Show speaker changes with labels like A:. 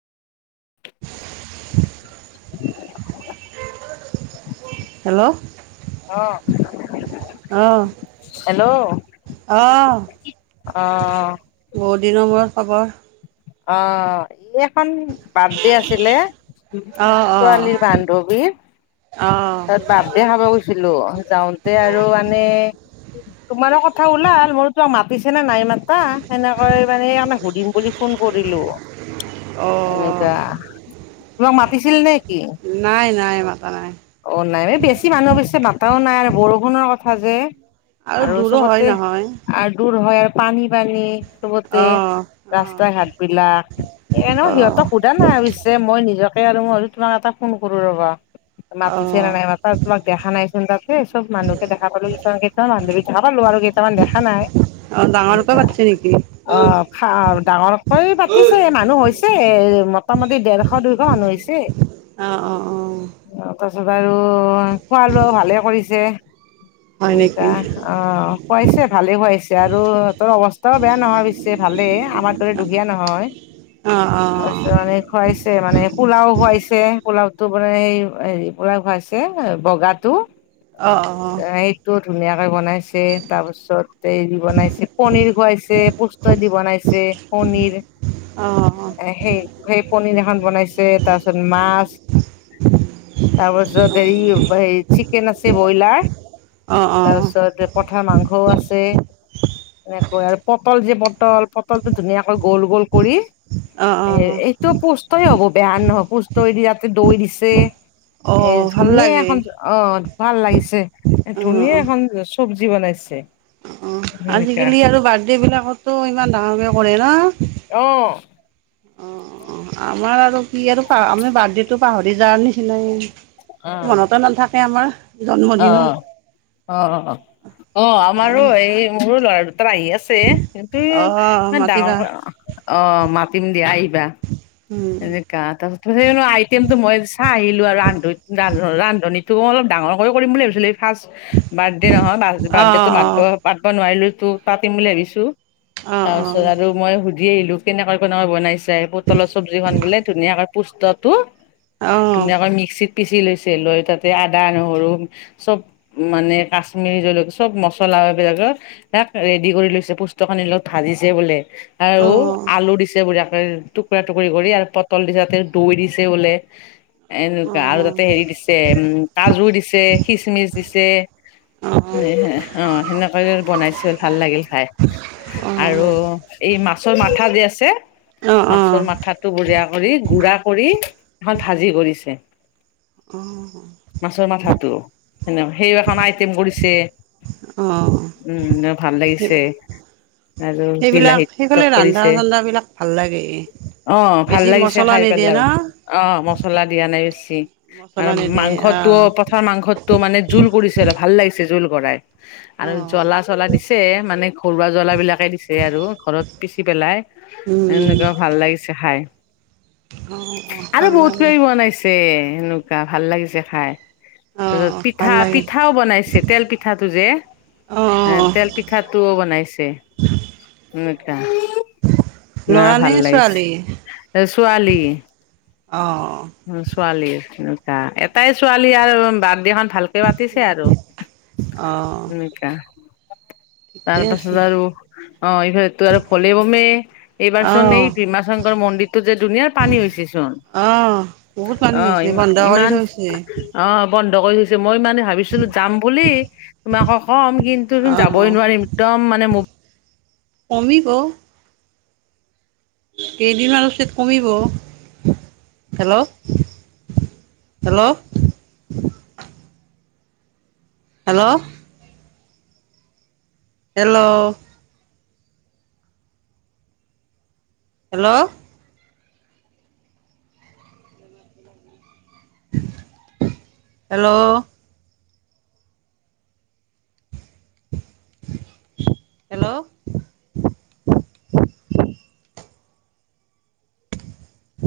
A: [inaudible]
B: Hello!
A: অ'।
B: অঁ
A: hello!
B: অঁ
A: আহ
B: বহুত দিনৰ মূৰত খবৰ
A: অ এখন বাৰ্থডে আছিলে,
B: অঁ অঁ
A: ছোৱালীৰ বান্ধৱীৰ।
B: অঁ।
A: তাত বিৰ্থডে খাব গৈছিলো যাওঁতে আৰু মানে তোমাৰো কথা ওলাল মোৰতো মাতিছে নে নাই মাতা সেনেকৈ মানে তোমাক সুধিম বুলি ফোন কৰিলো।
B: অহ।
A: এনেকা তোমাক মাতিছিল নেকি?
B: নাই, নাই মাতা নাই।
A: অ, নাই এই বেছি মানুহৰ পিছে মাতাওঁ নাই আৰু বৰষুণৰ কথা যে। আৰু
B: দূৰো হয়
A: চবতে
B: নহয়
A: আৰু দূৰ হয় আৰু পানী-পানী। চবতে
B: অঁ অঁ
A: ৰাস্তা-ঘাট বিলাক, এনে
B: অঁ
A: সিহঁতক সোধা নাই অৱশ্যে, মই নিজকে আৰু মই তোমাক এটা ফোন কৰোঁ ৰবা। মাতিছে
B: অঁ
A: না নাই মাতা, তোমাক দেখা নাইচোন তাত? সেই চ'ব মানুহকে দেখা পালোঁ, কিছুমান-কেইামান বান্ধৱীক দেখা পালোঁ আৰু কেইামান দেখা নাই।
B: অ, ডাঙৰকে পাতিছে নেকি?
A: অ খা, ডাঙৰকৈ পাতিছে মানুহ হৈছে, মোটামটি দেৰশ, দুইশ মানুহ হৈছে।
B: অ, অ, অ,
A: চাব আৰু খোৱালোৱা ভালে কৰিছে,
B: হয়
A: এনেকুৱা
B: নেকি
A: অ, খোৱাইছে ভালে খুৱাইছে আৰু সিহঁতৰ অৱস্থাও বেয়া নহয় পিছে ভালেই। আমাৰ দৰে দুখীয়া নহয়,
B: অঁ অঁ
A: তাৰপিছত মান খোৱাইছে মানে, পোলাওঁ খুৱাইছে, পোলাওঁতো মানে স হেৰি পোৰা খুৱাইছে, বগাটো।
B: অ, অ, অ,
A: টো, ধুনীয়াকে বনাইছে তাৰপিছত হেৰি বনাইছে পনিৰ খুৱাইছে, প দি বনাইছে, পনীৰ
B: অঁ অঁ
A: সেই সেই পনিৰ এখন বনাইছে, তাৰ পিছত মাছ। তাৰপাছত এইৰি এই চিকেন আছে ব্ৰইলাৰ,
B: অঁ অঁ
A: তাৰপিছত পথাৰ মাংসও আছে। এনেকৈ আৰু পটল যে, পটল, পটলটো ধুনীয়াকৈ গোল গোল কৰি।
B: অঁ অঁ
A: এ,
B: অঁ
A: এইটো পুষ্টই হ'ব, বেয়া নহয়, পুষ্টইদি তাতে দৈ দিছে। এ,
B: অঁ ভাল
A: ধুনিয়া
B: লাগে
A: এখন অ, ভাল লাগিছে, এ,
B: অঁ অঁ
A: ধুনিয়া এখন চব্জি বনাইছে।
B: অ,
A: সেনেকা
B: আজিকালি আৰু বাৰ্থডে বিলাকতো ইমান ডাঙৰকে কৰে ন?
A: অ,
B: অ, অ, আমাৰ আৰু কি আৰু আমি বাৰ্থডে টো পাহৰি যোৱাৰ নিচিনা। সেনাই,
A: অ
B: মনতে নাথাকে আমাৰ।
A: অ,
B: জন্মদিনৰ
A: অ, অ, আমাৰো এই মোৰো ল'ৰা টোৰ আহি আছে, কিন্তু
B: অ',
A: ইমান ডাঙৰ
B: মাতিবা।
A: অ, মাতিম দিয়া আহিবা।
B: উম,
A: এনে তাৰপাছত আইটেমটো মই চাই আহিলোঁ আৰু ৰান্ধ ৰান্ধনীটো অলপ ডাঙৰকৈ কৰিম বুলি ভাবিছিলোঁ। ফাৰ্ষ্ট বাৰ্থডে নহয়, বাৰ্থডে টো
B: অ',
A: পাতিব নোৱাৰিলোঁ, টো পাতিম বুলি ভাবিছোঁ।
B: অ',
A: তাৰ
B: অ',
A: পিছত আৰু মই সুধি আহিলোঁ, কেনেকুৱা কেনেকা বনাইচে? চব্জি বোলে, ধুনিয়া পুষ্টটো
B: অ', অ',
A: ধুনীয়াকৈ মেক্সিত পিচি লৈছে লৈ, তাতে আদা- নহৰু চব, মানে কাশ্মীৰী জলকীয়া চব, এই মচলাবিলাকৰ। তাক ৰেডি কৰি লৈছে, পুষ্টিকৰ লগত ভাজিছে বোলে।
B: অ', অ',
A: আৰু
B: অ',
A: আলু দিছে, বুঢিয়াকে তোক টুকুৰা-টুকুৰি কৰি আৰু পটল দিছে তাতে দৈ দিছে বোলে। এনেকুৱা আৰু তাতে হেৰি দিছে উম, কাজু দিছে, খিচমিচ দিছে।
B: অ',
A: অ, সেনেকৈ বনাইছিল, ভাল লাগিল খাই। আৰু এই মাছৰ মাথা যে আছে
B: অ।
A: মাছৰ মাথাটো বঢ়িয়া কৰি গুড়া কৰি এখন ভাজি কৰিছে।
B: অ।
A: মাছৰ মাথাটো, সেনে সেই ৰকম আইটেম কৰিছে।
B: অ।
A: উম না ভাল
B: সেই
A: লাগিছে। আৰু বিলাহী
B: সেইবিলাক
A: টক
B: সেইফালে
A: কৰিছে
B: ৰান্ধা-চান্ধা বিলাক ভাল লাগেই।
A: অ, ভাল লাগিছে খাই পেলাই। অ, মচলা দিয়া নাই বেছি।
B: মছলা
A: আৰু
B: নিদিয়ে
A: মাংসটো
B: অ',
A: পথাৰ মাংসটো মানে জোল কৰিছিলে, ভাল লাগিছে জোল কৰাই। আৰু
B: অ',
A: জ্বলা-চলা দিছে মানে ঘৰুৱা জ্বলা বিলাকে দিছে আৰু, ঘৰত পিচি পেলাই।
B: উম,
A: এনেকুৱা ভাল লাগিছে খাই।
B: অ অ, ভাল লাগে।
A: তে সেনেকুৱা ভাল লাগিছে খাই। ত'পিত
B: অ', ভাল লাগে।
A: পিঠা-পিঠাও বনাইছে তেল পিঠাটো যে। এ তেল
B: অ'
A: পিঠাটোও বনাইছে। [unintelligible]
B: ল'ৰা নে
A: ভাল লাগিছে,
B: ছোৱালী?
A: এই ছোৱালী।
B: অ'
A: ছোৱালীৰ এনেকা, এটাই ছোৱালী আৰু বাৰ্থডে খন ভালকে পাতিছে আৰু,
B: অ'
A: তেনেকা। তাৰ
B: ঠিকে আছে।
A: পাছত আৰু অ এইফালতো আৰু ভলে বমে এইবাৰ চোন এই
B: অ'
A: ভীমা শংকৰ মন্দিৰটো যে দুুনীয়াৰ পানী হৈছে চোন।
B: অ' বহুত পানী
A: অ
B: হৈছে বন্ধ কৰি
A: ইমা-ইমান,
B: থৈছে।
A: অ বন্ধ কৰি থৈছে মই মানে ভাবি ছিলো যাম বুলি, তোমাকো কম কিন্তু যাবই
B: অ'
A: নোৱাৰিম একদম মানে
B: কমিব। কেইদিনমান পিচত কমিব। Hello. Hello. Hello. Hello. Hello. Hello. Hello.